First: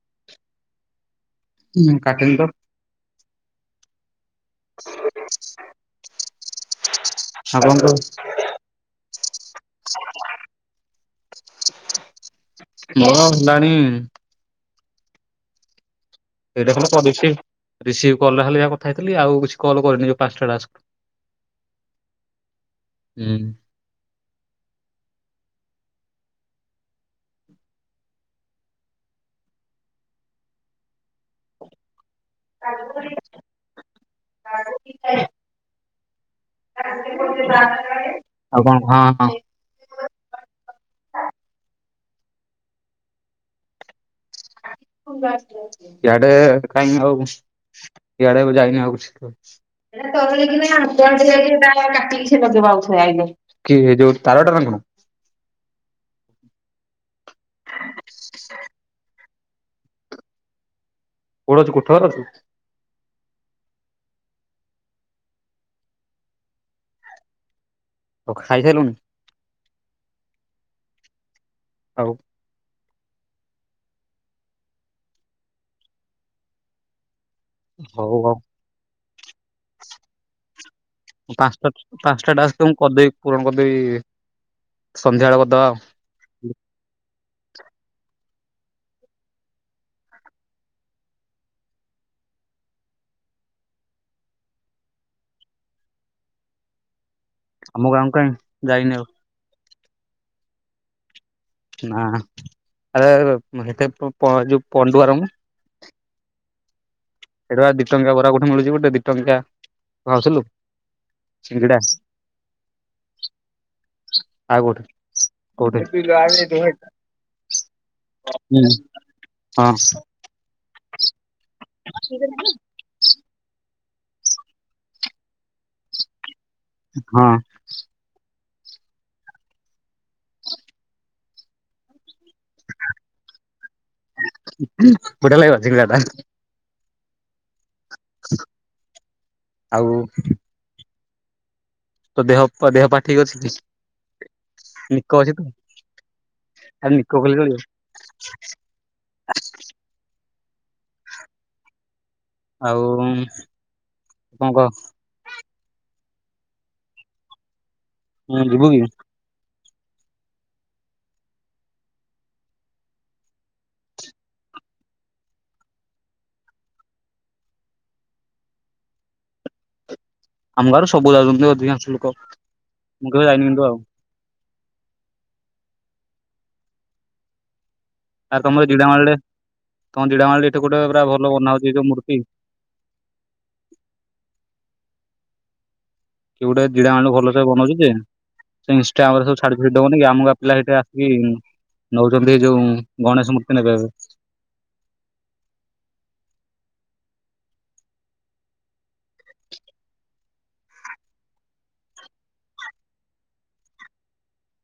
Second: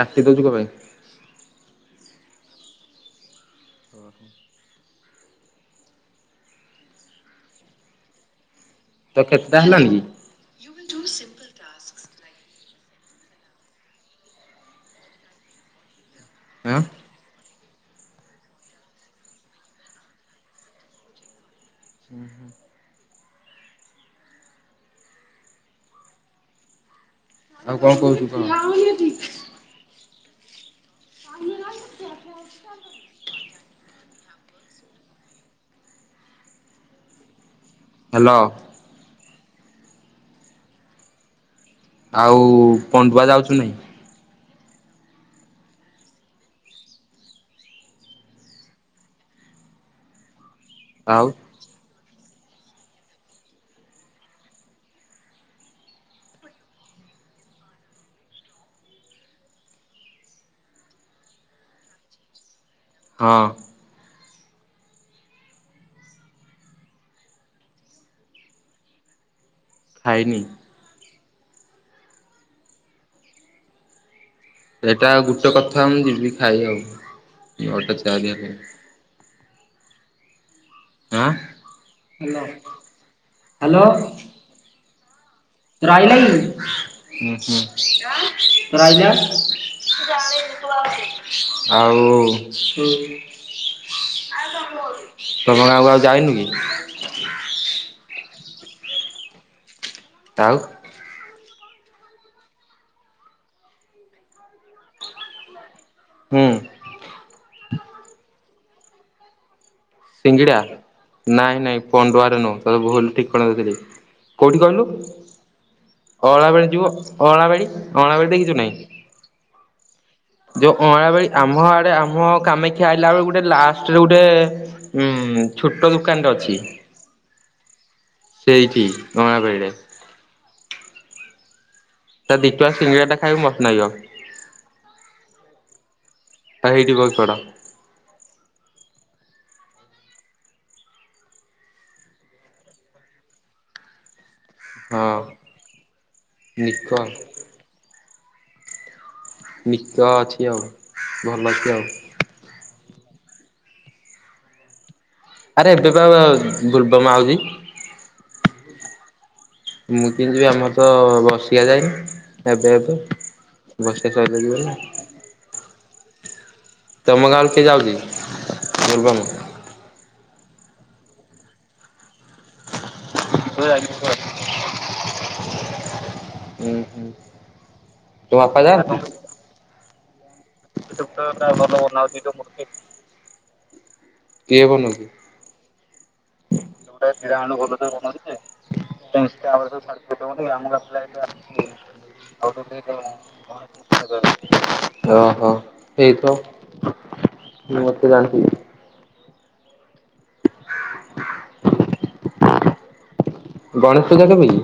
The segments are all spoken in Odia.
କାଟି ଦଉଚୁ ଣ ପାଇଁ? ନା କାଟିନି ତ। ଓ ହ। ଆପଣ ଙ୍କୁ ତ କେତେଟା ହେଲାଣି କି? ମୋର ହେଲାଣି ଏଇଟା ଆଁ [unintelligible] ରିସିଭ କଲ ଟା ଖାଲି ଯାହା କଥା ହେଇଥିଲି ଆଉ କିଛି କଲ କରିନି ଯୋଉ ପାଞ୍ଚଟା ଟାସ୍କ ହୁଁ ହୁଁ। ଉଁ ହୁଁ। ଆଉ କଣ କହୁଛୁ କହ। [inaudible] [inaudible] [inaudible] ହାଲୋ। ଆଉ କଣ ହଁ ହଁ। ଆଉ ପଣ୍ଡୁଆ ଯାଉଚୁ କି ନାଇଁ? ସିଆଡେ କାହିଁ ଆଉ ସିଆଡେ ଯାଇନି ଆଉ। ଆଉ କିଏ ଯୋଉ ତାର ଟା ତନୁ କୋଉଠି ଅଛୁ କୋଠଘରେ ଅଛୁ। ହଁ। ଓଃ ଖାଇସାଇଲୁନି? ଖାଇନି। ଆଉ ସେଟା ଗୋଟେ କଥାହଉନି ଯିବି ଖାଇବି ଆଉ ନଅଟା ହଉ ଚାରି ଆଉ ଯାକେ ଆଁ। ପାଞ୍ଚଟା ପାଞ୍ଚଟା ଟାକ୍ସ ମୁଁ କରିଦେବି ପୂରଣ ହ୍ୟାଲୋ କରିଦେବି। ସନ୍ଧ୍ୟାବେଳେ କରଦବା ଆଉ। ଉ ହୁଁ। ଆଉ ହୁଁ। ତୁ କଣ ଆଉ କୁଆଡେ ଯଇନୁ କି? ଆମ ଗାଁକୁ କାହିଁ ଯାଇନି ଆଉ। ତାଉ। ନାଁ ଆରେ ହେତେ ପହଁଚିବୁ ପଣ୍ଡୁଆ ରମୁଁ ହୁଁ। ସେଠି ଦିଟଙ୍କିୟା ବରା କୋଉଠି ଗୋଟେ ମିଳୁଛି ଗୋଟେ ଦିଟଙ୍କି ୟା ସିଙ୍ଗିଡା ନାଇଁ ସିଙ୍ଗିଡା ନାଇଁ ପଣ୍ଡୁଆରେ ନୁହଁ ଭୁଲ ଠିକଣା ଦେଇଚି। କୋଉଠି କହିଲୁ କୋଉଠି ହୁଁ ଅଁଳାବାଡ଼ି ଅଁଣାବାଡ଼ି ଅଁଣାବାଡ଼ି ଦେଖିଛୁ ନାହିଁ। ହଁ। ଯୋଉ ଅଁଳାବାଡ଼ି ଆମ ଆଡେ ଆମ କାମିକ କିଏ ଅଇଲା ବେଳକୁ ଗୋଟେ ଲାଷ୍ଟରେ ଗୋଟେ ଛୋଟ ଦୁକାନ ଟେ ଅଛି। ହଁ। ସେଇଠି ଅଳାଁ ବେଡିରେ। ତା ଦିଟଙ୍କା ସିଙ୍ଗଡା ଟା ଖାଇଵାକୁ ମସ୍ତ ଲାଗିବ। ବଢିୟା ଲାଗିବ ସିଙ୍ଗାଟା। ହେଇଠି ଗଡ଼ି ପଡ଼। ଆଉ। ତୋ ଦେହ ପା, ଦେହ ପା ଠିକ୍ ଅଛି ଟି। ହଁ ନିକୋ ଅଛି ତୁ ନିକ ଆଉ ନିକୋ ଭଳି ରହିବୁ। ନିକ ଅଛି ଆଉ ଭଲ ଅଛି ଆଉ। ଆଉ କଣ କହ? ଆରେ ଏବେ ବୋଲବମ ଆଉ ଚି। ହଁ ଯିବୁକି? ମୁଁ କେମିତି ଯିବି ଆମର ତ ବାର୍ଷିକୀୟା ଯାଇନି ଏବେ ଏବେ, ବର୍ଷେ ସଇଲେ ଯିବ ନା। ତମ ଗାଁ ରୁ କିଏ ଯାଉଚି ବୋଲବମ୍,? ଆମ ଗାଁରୁ ସବୁ ଯାଉଛନ୍ତି ଅଧିକାଂଶ ଲୋକ। ମୁଁ କେବେ ଯାଇନି କିନ୍‌ ମୁଁ ଯାଇନି କିନ୍ତୁ ଘର। ହୁଁ ହୁଁ। ତୋ ଆରେ ବାପା ତମ ଏ ଯାଆନ୍ତି? ଜିଡାମାଳି ରେ ତମ ଜିଡାମାଳି ରେ ଏଇଟେ କୋଟେ ପରା ଭଲ ବନା ହଉଛି ଯୋଉ ମୂର୍ତ୍ତି। କିଏ ବନଉଚି। କିଏ ଗୋଟେ ଯୋଟା ଜିଡାମାଳିରୁ ଭଲସେ ଜିଡାମାଳି ର ଭଲ ବନଉଛି ସେ ଯେ ବନଉଚି କିଏ। ସେ ଇନଷ୍ଟା ଆମର ସବୁ ଛାଡି ଛୁଡି କୌଣସି ପିଲା ଆମର [unintelligible] ଦବନି କି ଆମ ପିଲା ସେଠି ଆସିକି ନଉଛନ୍ତି ଏଇ [unintelligible] ଯୋଉ ଗଣେଶ ମୂର୍ତ୍ତି ନେବେ ଏବେ। ଓହୋ ସେଇ ତ ମୁଁ ମତେ ଜାଣିଛି। ଗଣେଶ ପୂଜା କେବେ କି?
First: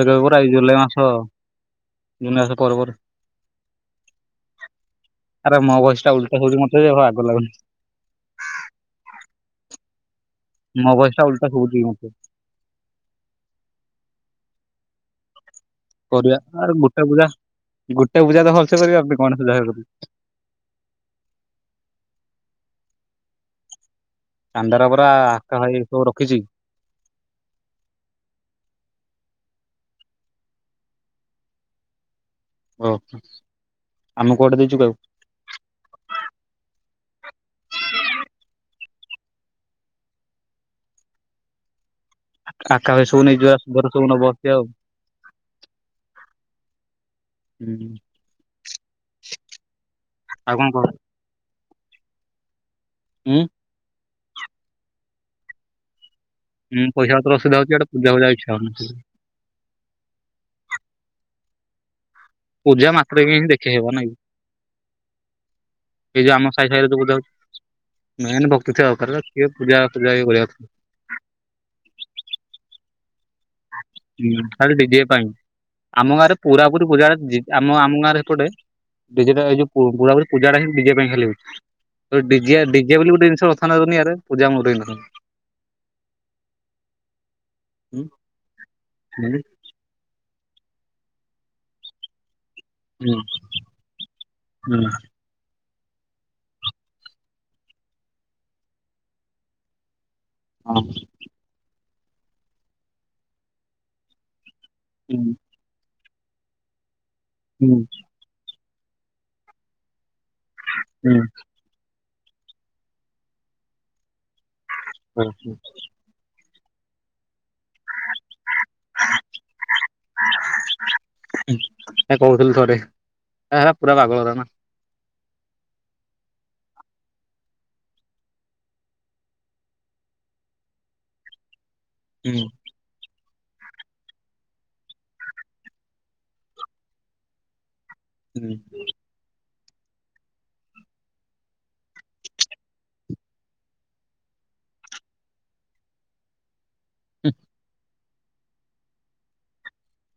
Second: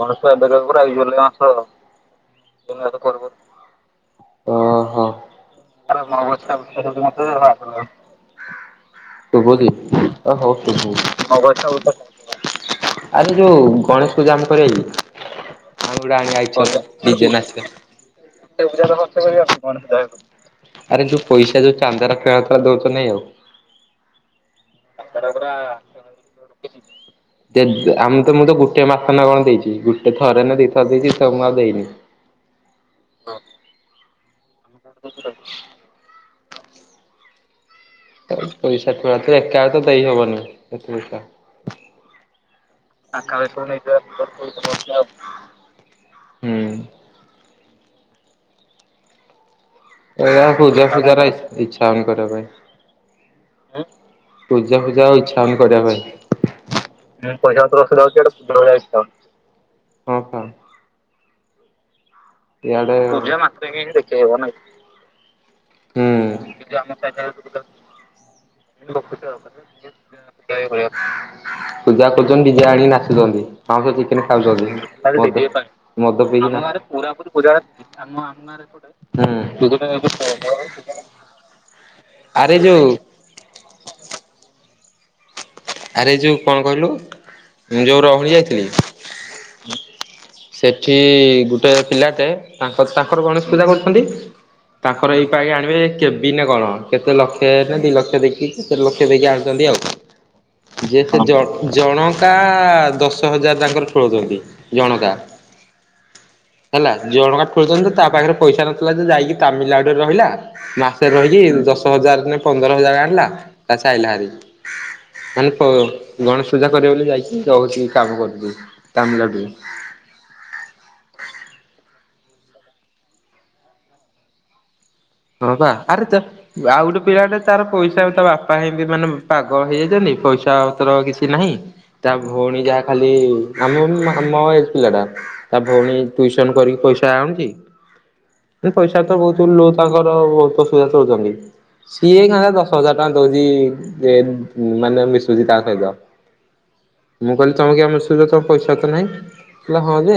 ଗଣେଶ ପୂଜା ଏବେ ପା ପୁରା ଏଇ ଜୁଲାଇ ମାସ ଜୁଲାଇ ମାସ ପରେ ପରେ। ଓହୋ ଭଏସ ଆରେ ମୋ ଉଲଟା ବସ୍ ହଉଛି ଟା ମତେ ଯେ ରାଗ ଲାଗୁନି [unintelligible] ସୁବୁଚି ଆ ହଉ ମୋ ଭଏସ ସୁବୁଚି ଟା ହଉ ଉଲଟା ହଉ ଆଛା ଶୁଭୁଛି ମତେ। ଅଉ ଆରେ ଯୋଉ ଗଣେଶ ପୂଜା ଆମ କରିବା କି? ଆମେ ଗୋଟେ କରିବା ଆଣି ଆରେ ଆଇଚି ଗୋଟେ ପୂଜା ନିଜେ ନାଚ ଏ ଗୋଟେ ତ ଭଲସେ ପୂଜା କରିବା ପର୍ବ ଆମେ ଖର୍ଚ୍ଚ ଗଣେଶ କରିଆ ପୂଜା କି କରିବା। କଣ। ଆରେ ଯୋଉ ପଇସା ଯୋଉ ଚାନ୍ଦାର ଖେଳ ଖେଳ ଦଉଛ ନାଇଁ ଆଉ। ଚାନ୍ଦା ଟା ପୁରା ହାତ ଭାଙ୍ଗି କି ପୁର ରଖିଛି। ଯେ ଆମ ତ ମୁ ତ ଗୋଟେ ମା ଥରେ ନା କଣ ଦେଇଛି ଗୋଟେ ଥରେ ନା ଦିଥର ଦେଇଛି ସବୁ ମାସ ଦେଇନି। ହଁ ଆମେ କୋଉଟେ ଦେଇଛୁ କି ଆଉ। ହ [unintelligible] ପଇସା ୁରେ ଏକା ତ ଦେଇ ହବନି ଏତେ ପଇସା ଆକା ଭାଇ ସବୁ ନେଇଯିବା ସୁଧର ସବୁ ନବ ସିଏ [unintelligible] ଆଉ। ହୁଁ ହୁଁ। ଏଇ ଆଉ କଣ କହ ପୂଜା ଫୂଜା ଇଚଛା ହଉନି କରିବା ପାଇଁ। ହୁଁ ପୂଜା ଫୂଜା ଆଉ ଇଚ୍ଛା ଆମେ କରିବା ଉଁ ପଇସା ପାଇଁ। ପତ୍ର ଅସୁବିଧା ପସା ହଉଛି ଇଆଡେ ଔଷଧ ପୂଜା ଫୂଜା ହିଟ ଇଚ୍ଛା ହଉନି। ଫୁଳଆଇ। ପୂଜା ଇଆଡେ ମାତ୍ର ବି ହିଁ ଦେଖେଇହବ ନାଇ ଏଇ ଯୋଉ ଆମ ହୁଁ ସାାଇ ସାହିରେ ମ ଭକ୍ତି ଥିବା ଦର ସଏ ପୂଜା ଫୂଜା କରିବା। ପୂଜା କରୁଛନ୍ତି ଜେ ଆଣିକି ନାଚୁଛନ୍ତି। ପାଁଶ ଚିକେନ କଥା ଖାଲି ଡିଜେ ପାଇଁ। ଖାଉଛନ୍ତି ଆମ ମଦ ଗାଁରେ ପିଇ ପୁରା ପୁରି ପୂଜା - [unintelligible] ଆମ ଆମ ଗାଁରେ ସେପଟେ ଡିଜେଟା ଏଇ ଯୋଉ ଡିଜି ଡିଜିଆ ବୋଲି ଗୋଟେ ଜିନିଷ ରଥା ଦୁନିଆ ଆରେ ପୂଜା ମ ଆରେ ଯୋଉ କଣ କହିଲୁ ମୁଁ ଯୋଉ ହୁଁ ରହୁଳି ଯାଇଥିଲି। ହୁଁ। ସେଠି ଗୋଟେ ପିଲାଟେ ତାଙ୍କ ତାଙ୍କର ଗଣେଶ ପୂଜା କରୁଛନ୍ତି ହଁ ତାଙ୍କର ଏଇପ ଆଗେ ଆଣିବେ କେବି ନା କଣ? କେତେ ଲକ୍ଷ ନା ଦି ଲକ୍ଷ ଦେଇକି କେତେ ଲକ୍ଷ ଦେଇକି ଆଣୁଛନ୍ତି ଆଉ। ଯେ ସେ ଜଣକା ଦଶ ହଜାର ତାଙ୍କର ଠୋଳଉଛନ୍ତି ଜଣକା। ହୁଁ। ହେଲା ଜୋଅକା ହୁଁ ଖୋଳୁଛନ୍ତି ତା ପାଖରେ ପଇସା ନଥିଲା ଯେ ଯାଇକି ତାମିଲନାଡୁରେ ରହିଲା। ମାସରେ ହୁଁ ରହିକି ଦଶ ହଜାର ନେ ପନ୍ଦର ହଜାର ଆଣିଲା [unintelligible] ଆଇଲା ଭାରି। ମାନେ ଗଣେଶ ପୂଜା କରିବ ବୋଲି ଯାଇକି ରହୁଛି କାମ କରଦି ତାମିଲଡୁ। କହୁଥିଲି ଥରେ ହେଲା ପୁରା ପାଗଳଗରା ନା। ହଉ ବା ଆର ତ ଆଉ ଗୋଟେ ପିଲା ଗଟେ ତାର ପଇସା ତା ବାପା ହେ ମାନେ ପାଗଳ ହେଇଯାଇଛନି ପଇସାର କିଛି। ନାହିଁ ତା ହୁଁ ଭଉଣୀ ଯାହା ଖାଲି ଆମ ଆମ ଏଜ ପିଲା ଟା ତା ଭଉଣୀ ଟ୍ୟଉସନ କରିକି ପଇସା ଆଣୁଛି। ହୁଁ। ପଇସା ତ ବହୁତ ଲ ତାଙ୍କର ବହୁତ ଅସୁବିଧା ଚଳୁଛନ୍ତି। ସିଏ କାତା ଦଶ ହଜାର ଟଙ୍କା ଦଉଛି ମାନେ ମିଶୁଛି ତା ସହିତ। ମୁଁ କହିଲି ତମ କିଆଁ ମିସୁଚ ତମ ପଇସା ପତର ନହିଁ। ହେଲେ ହଁ ଯେ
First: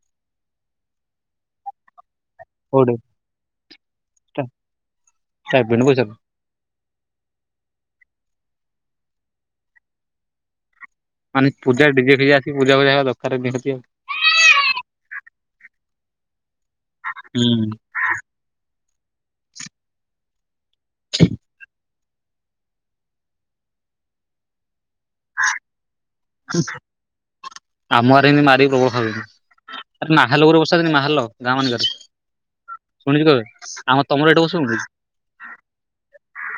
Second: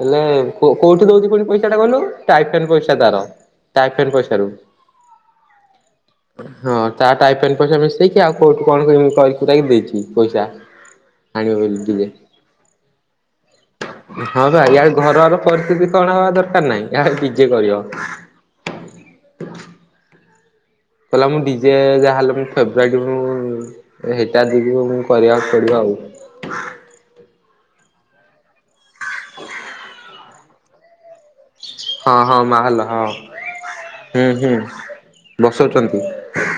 ହେଲେ କୋଉଠି ଦଉଛି ପୁଣି ପଇସା ଟା କଲୁ ଟାଇଫେନ୍ କୋଉଠି ପଇସା ତାର। ତାଇଫେନ ପଇସା ରୂ। ଷ୍ଟାଇପେଣ୍ଡ ପଇସା ହଁ ତା ଟାଇପଣ୍ଡ ପଇସା ମିଶେଇକି ଆଉ କୋଉଠୁ କଣ ଦେଇଛି ପଇସା। ମାନେ ଆଣିବ ପୂା ବୋଲି ଡିଜେ ଖଜି ଆସି ପୂଜା ପଜାବା ଦରକାର ଦିଅ ଆଉ। ହଁ ବା ଇଆଡେ ଘରର ପରିସ୍ଥିତି କଣ ହବା ଦରକାର ନାହିଁ ଇଏଆଡେ ହୁଁ ଡିଜେ କରିବ। କହିଲା ମୁଁ ଡିଜେ ଯାହେଲେ ମୁଁ ଫେବ୍ରାଇଟ ମୁଁ ଏ ସେଇଟା [unintelligible] କରିବାକୁ ପଡିବ ଆଉ। ହୁଁ ଆମ ଆଡେ ଏମିତି ମାରିକି ଲୋକ ଖାଉଚନ୍ତି, ଆରେ ମାହାଲ ଉପରେ ବର୍ଷାଦିନେ ମାହାଲ। ଗାଁ ମାନଙ୍କରେ ହଁ ହଁ ମାହଲ ହଁ ଶୁଣିଚୁ କେବେ? ଆମ ତମର ଏଇଟି କ [unintelligible] ବସଉଚନ୍ତି।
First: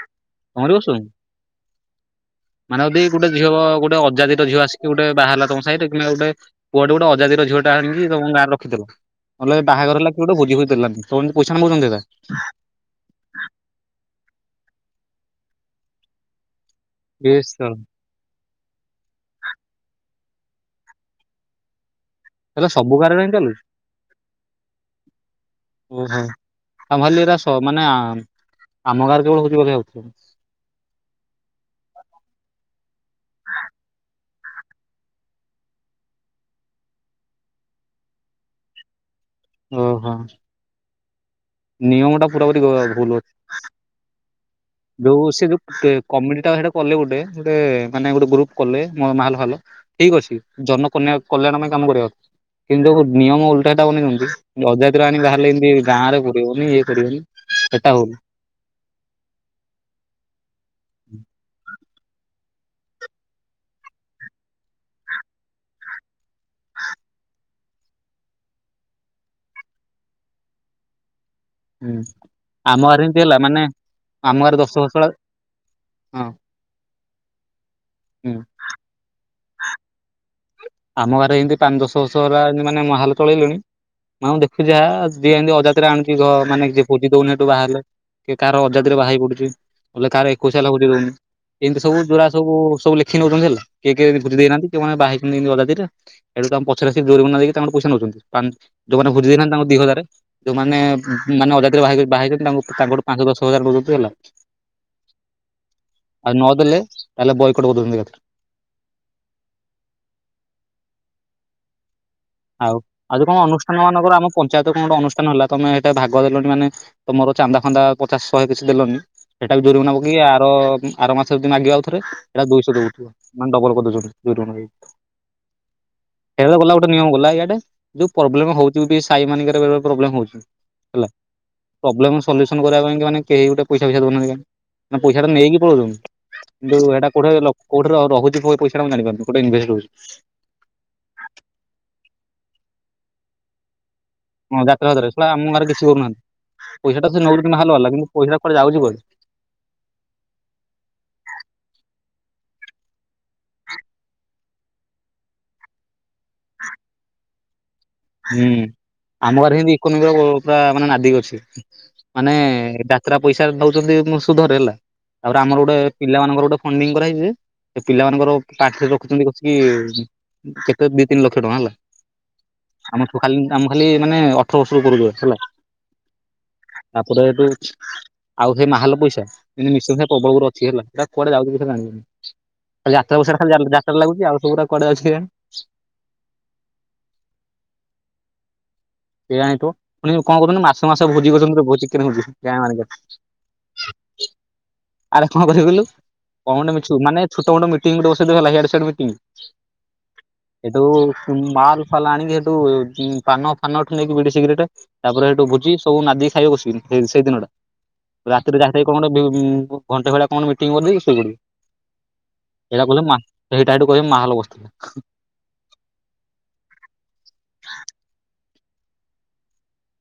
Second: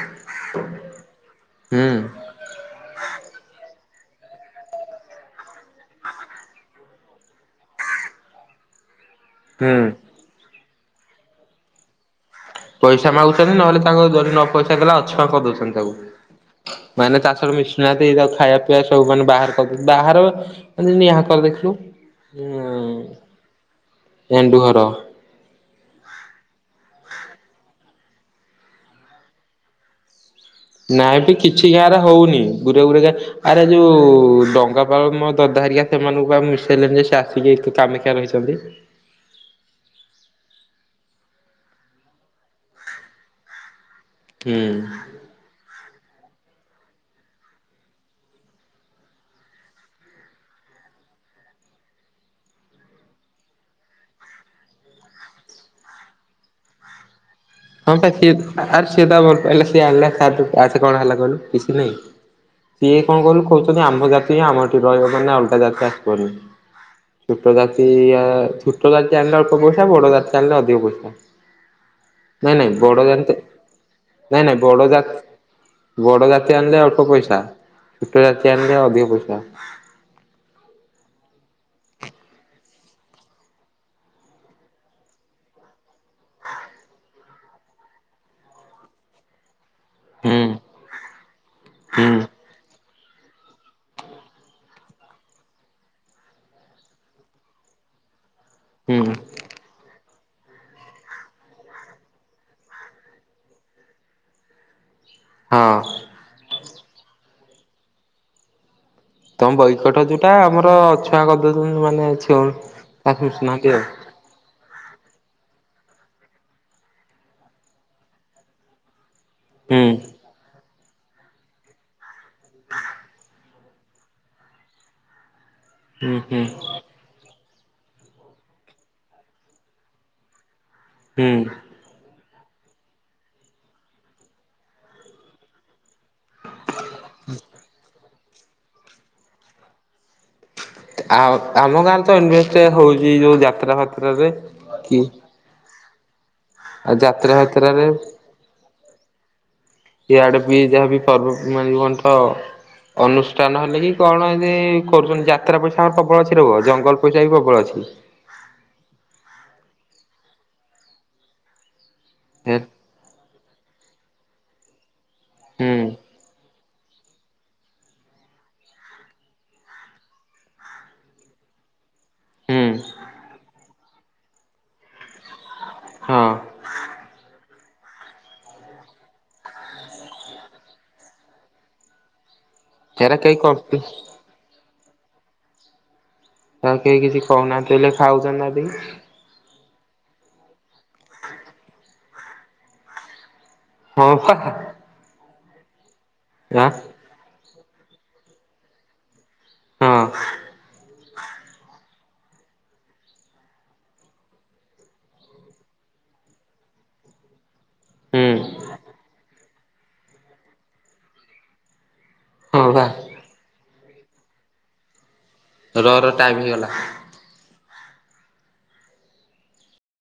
ତମର ବି ବସଉ ମାନେ ଯଦି ଗୋଟେ ଝିଅ ଗୋଟେ ଅଜାଦି ଝିଅ ଆସିକି ଗୋଟେ ବାହାହେଲା ତମ ସାହିରେ କିମ୍ବା ଗୋଟେ ପୁଅଟେ ଗୋଟେ ଅଜାତିର ଝଅଟା ଆଣିକି ତମ ଗଁରେ ରଖିଦେଲା। ନହେଲେ ହୁଁ। ବାହାଘର ହେଲା [unintelligible] ପଇସା ମାଗୁଛନ୍ତି ନହେଲେ ତାକୁ ଯଦି ନ ପଇସା ଦେଲା ଅଛୁଆଁ କରିଦଉଚନ୍ତି ତାକୁ। ମାନେ ବେଶ୍ ତାଙ୍କର ତ ମିଶୁନାହାନ୍ତି ତାକୁ ଖାଇବା ପିଆ ସବୁମାନେ ବାହାର କରି ବାହାର ଯେମିତି ଆଙ୍କର ଦେଖିଲୁ ଏରା ହୁଁ ସବୁ ଗାଁରେ କାଇଁ ଚାଲୁଛି? ଏଣ୍ଡୁ ହର। ଓହୋ ଆମେ ଭାବିଲୁ ଏଇରା ସ ମାନେ ଆମ ଗାଁରେ କେବଳ ଭୋଜି ବୋଧେ ହଉଚି। ନାଇଁବି କିଛି କାହାର ହଉନି ଗୋରେ ଗୋରେକା। ଆରେ ଯୋଉ ଡଙ୍ଗା ପାଳ ମୋ ଦଦା ହେରିକା ସେମାନଙ୍କୁ ଆମେ ମିଶେଇଲେନି ଯେ ସେ ଆସିକି କାମେ କା ରହିଚନ୍ତି। ଓହୋ। ନିୟମଟା ପୁରାପୁରି ଭ ଭୁଲ୍ ଅଛି। ହୁଁ। ଯୋଉ ସେ ଯୋଉ କେ କମିଟି ଟା ହେଟା କଲେ ଗୋଟେ-ଗୋଟେ ମାନେ ଗୋଟେ ଗ୍ରୁପ କଲେ ମ ମାହଲ ଫାହଲ। ଠିକ୍ ଅଛି ଜନକନ୍ୟା କଲ୍ୟାଣ ପାଇଁ କାମ କରିବା। କିନ୍ତୁ ନିୟମ ଉଲଟାଟା ବନେଇଛନ୍ତି ଅଜାତିରେ ଆଣିକି ବାହାହେଲେ ଏମିତି ଗାଁରେ କରିବନି ଇଏ କରିବନି। ସେଟା ହଁ ପା ହଉନି ସିଏ ଆରେ ସିଏ ତା ଭଲପାଇଲା ସିଏ ଆଣିଲା [unintelligible] କଣ ହେଲା କହିଲୁ କିଛି ନାଇଁ। ସିଏ କଣ କଲୁ କହୁଛନ୍ତି ଆମ ଜାତି ଆମ ଏଠି ରହିବ ମାନେ ଅଲଗା ଜାତି ଆସିିବନି। ଛୋଟ ଜାତି ଆ ଛୋଟ ଜାତି ଆଣିଲେ ଅଳ୍ପ ପଇସା ବଡ ଜାତି ଆଣିଲେ ଅଧିକ ପଇସା। ହୁଁ। ନାଇଁ-ନାଇଁ ଆମ ଗାଁରେ ବଡ଼ ଏମିତି ଜାତି ହେଲା ମାନେ ଆମ ଗାଁରେ ନାଇଁ-ନାଇଁ ଦଶ ବଡ ବର୍ଷ ଜାତ୍ ହଁ ବଡ ଜାତ୍ ସେ ଆଣିଲେ ଅଳ୍ପ ପଇସା ଛୋଟ ହୁଁ ଜାତି ଆଣିଲେ ଅଧିକ ପଇସା। ଆମ ଗାଁରେ ଏମିତି ପାଞ୍ଚ ଦଶବର୍ଷ ହେଲା ମାନେ ମହାଲ ଚଳେଇଲେଣି। ହଁ ମୁଁ ଦେଖୁଚି ଯାହା ଯିଏ ଏମିତି ଅଜାତିରେ ଆଣୁଛି ଘ ମାନେ ଯିଏ ଭୋଜି ଦଉନି ଏଠୁ ବାହାହେଲେ କିଏ କାହାର ଅଜାତିରେ ବାହା ହେଇ ପଡୁଚି ନହେଲେ କାହାର ହୁଁ ଏକୋଇଶିଆ ହେଲା ଭୋଜି ଦଉନି ଏମିତି ସବୁ ହୁଁ ଯୋଉରା ସବୁ-ସବୁ ଲେଖି ନଉଚନ୍ତି ହେଲା, କିଏ-କିଏ ଭୋଜି ଦେଇନାହାନ୍ତି କେଉଁମାନେ ବାହା [unintelligible] ହେଡୁ ତମ ପଛରେ ଆସି ଜୋରିମାନା ଦେଇକି ତାଙ୍କଠୁ ପଇସା ନଉଚନ୍ତି। ଯୋଉମାନେ ହୁଁ ଭୁଜି ଦେଇନାହାନ୍ତି ତାଙ୍କୁ ଦି ହଜାରେ। ଯୋଉମାନେ ମାନେ ଅଜାତିରେ ବାହା ବାହାହେଇଚନ୍ତି ତାଙ୍କୁ ତାଙ୍କଠୁ ପାଞ୍ଚ ଦଶ ହଜାର ନଉଚନ୍ତି ହେଲା। ହଁ। ଆଉ ନ ଦେଲେ ତାହଲେ ବୟ କଟ୍ କରିଦଉଚନ୍ତି ଏକାଥେରେ। ତମ ବୟକଟ ଯୋଉଟା ଆମର ଅଛୁଆଁ କରିଦଉଛନ୍ତି ମାନେ ଛୁଉଁ ଆଉ-ଆଉ ତାକୁ ଯୋଉ କଣ ମିଶୁନାହାନ୍ତି ଅନୁଷ୍ଠାନ ଆଉ ମାନଙ୍କର ଆମ ପଞ୍ଚାୟତରେ କଣ ଗୋଟେ ଅନୁଷ୍ଠାନ ହେଲା ତମେ ହେଟେ ଭାଗ ଦେଲନି ମାନେ ତମର ଚାନ୍ଦା ଫାନ୍ଦା ପଚାଶ ଶହେ କିଛି ଦେଲନି ସେଟା ବି ହୁଁ ଜୋରିମନା ପକେଇ ଆର-ଆର ମାସରେ ଯଦି ମାଗିବେ ଆଉଥରେ ହେଟା ଦୁଇଶ [unintelligible] ମାନେ ଡବଲ କରିଦଉଛନ୍ତି। ଜୋରିମାନା ଦଉ, ହୁଁ ହୁଁ ଏବେ ଗଲା ଗୋଟେ ନିୟମ ଗଲା ଇଆଡେ ଯୋଉ ପ୍ରୋବ୍ଲେମ ହଉଚି ସାଇ ମାନଙ୍କରେ ପ୍ରବ୍ଲେମ ହଉଚି ହେଲା ହୁଁ। ପ୍ରୋବ୍ଲେମ ସଲ୍ୟୁସନ କରିବା ପାଇଁ କି ମାନେ କେହି ଗୋଟେ ପଇସା ପଇସା ଦଉନାହାନ୍ତି କାଇଁ ମାନ ପଇସାଟା ନେଇକି ପଳଉଚନ କିନ୍ତୁ ହେଟା କୋଉଠେ ଲ କୋଉଠେରେ ରହୁଛି ପଇସାଟା ମୁଁ ଜାଣିପାରୁନି କୋଉଠି ଇନଭେଷ୍ଟ ହଉଚି। ଆ ଆମ ଗାଁରେ ତ ଇନଭେଷ୍ଟ ହଉଚି ଯୋଉ ଯାତ୍ରା ଫାତ୍ରାରେ। ହଁ ଯାତ୍ରା କି କତିରେ ସଳା ଆମ ଗାଁରେ କିଛି କରୁ ନାହାନ୍ତି ଆଉ ପଇସାଟା ସେ ଯାତ୍ରା ନଉଜିତି ମହାଲ ଫାତ୍ରାରେ ବାଲା କିନ୍ତୁ ପଇସାଟା କୁଆଡେ ଜାଉଛି କୁଆଡେ। ଇଆଡେ ବି ଯାହାବି ପର୍ବ ମାନେ କନ ତ। ଅନୁଷ୍ଠାନ ହେଲେ କି କଣ ଇନ୍ଦି କରୁଛନ୍ତି ଯାତ୍ରା ପଇସା ଆମର ପ୍ରବଳ ଅଛି ରୁହ ଜଙ୍ଗଲ ପଇସା ବି ପ୍ରବଳ ଅଛି। ହୁଁ ଆମ ଘରେ ହିନ୍ଦି ଇକୋନୋମି ର ପୁରା ମାନେ ନାଦିକି ଅଛ। ହେ ମାନେ-ଏ ଡାକରା ପଇସାରେ ନଉଛନ୍ତି ସୁଧରେ ହେଲା, ଆଉ ଆମର ଗୁଡେ ହୁଁ ପିଲାମାନାନଙ୍କର ଗୋଟେ ଫଣ୍ଡିଙ୍ଗ୍ କରାହେଇଛି ଯେ, ଏ ପିଲାମାନଙ୍କର ପାଠ୍ ରେ ରଖୁଛନ୍ତି କସିକି କେତେ ଦି, ତିନି ଲକ୍ଷ ଟଙ୍କା ହେଲା। ହୁଁ ଆମଠୁ ଖାଲି ଆମ ଖାଲି ମାନେ, ଅଠର ବର୍ଷରୁ ଉପରକୁ ହେଲା। ହଁ ତା'ପରେ ହେଟୁ ଆଉ ହେ ମାହାଲ ପଇସା ଯିଁତି, ମିଶ ସା ପ୍ରବଳ କଉଠି ଅଛି ହେଲା, ହେଟାକୁଆଡେ ଯାଉଛି ପଇସା ଜାଣି ହଉନି? ଆଉ ହେରା ଯାତ୍ରା ପଇସା କେହି ଟା ଖାଲି କମ୍ପି ଯା-ଯାତ୍ରାରେ ଲାଗୁଛି, ଆଉ ସବୁୁରା କୁଆଡେ ଯାଉଛି କେଜାଣି? ତ କେହି କିଛି କହୁନାହାଁନ୍ତି ହେଲେ, ଖାଉଛନ୍ତି ନାଦିକି। ସେଆ ହେଇଁଥିବ। ପୁଣି କଣ କହୁଛନ୍ତି, ମାସ ମାସ ଭୋଜି କରୁଛନ୍ତିୁ, ଚ ଭୋଜି [unintelligible] ଗାଁ ମାନଙ୍କରେ ହଁ, ପା। ଆରେ କଣ କରିବୁ କହିଲୁ? କଣ ଆଁ ଟେ ମିଛୁ, ମାନେ ଛୁଟ ମୁଟ ମିଟିଂ ଗୁଟେ ବସେଇ ଦେବେ ହେଲା, ହେଆଡୁ ସେୟାଡୁ ମିଟିଂ ହଁ ହେଠୁ କୁନ୍ ମାଲ୍ ଫାଲ୍ ଆଣିକି ତୁ ପାନ ଫାନଠୁ ନେଇକି ବିଡି ସିଗରେଟେ- ତା'ପରେ ହେଇଠୁ ଭୁଜି, ସବୁ ନାଦି ଖାଇବେ କସିକିନି, ହେଇ ସେଇ ଦିନଟା। ହୁଁ ରାତିରେ ଯାହାଥାଇକି କଣ ଗୋଟେ, ଭି-ଉଁ ଘଣ୍ଟେ ଭଳିଆ କଣ ମିଟିଂ କରିଦେଇକି ଶୋଇପଡ଼ିବୁ। ହଁ ହେଇଟା ବା କୁହିବେ ମା! ହେଇଟା ହେଟୁ କହିବେ ମାହୋଲ ବସିଥିଲା। ର ର ଟାଇମ୍ ହେଇଗଲା।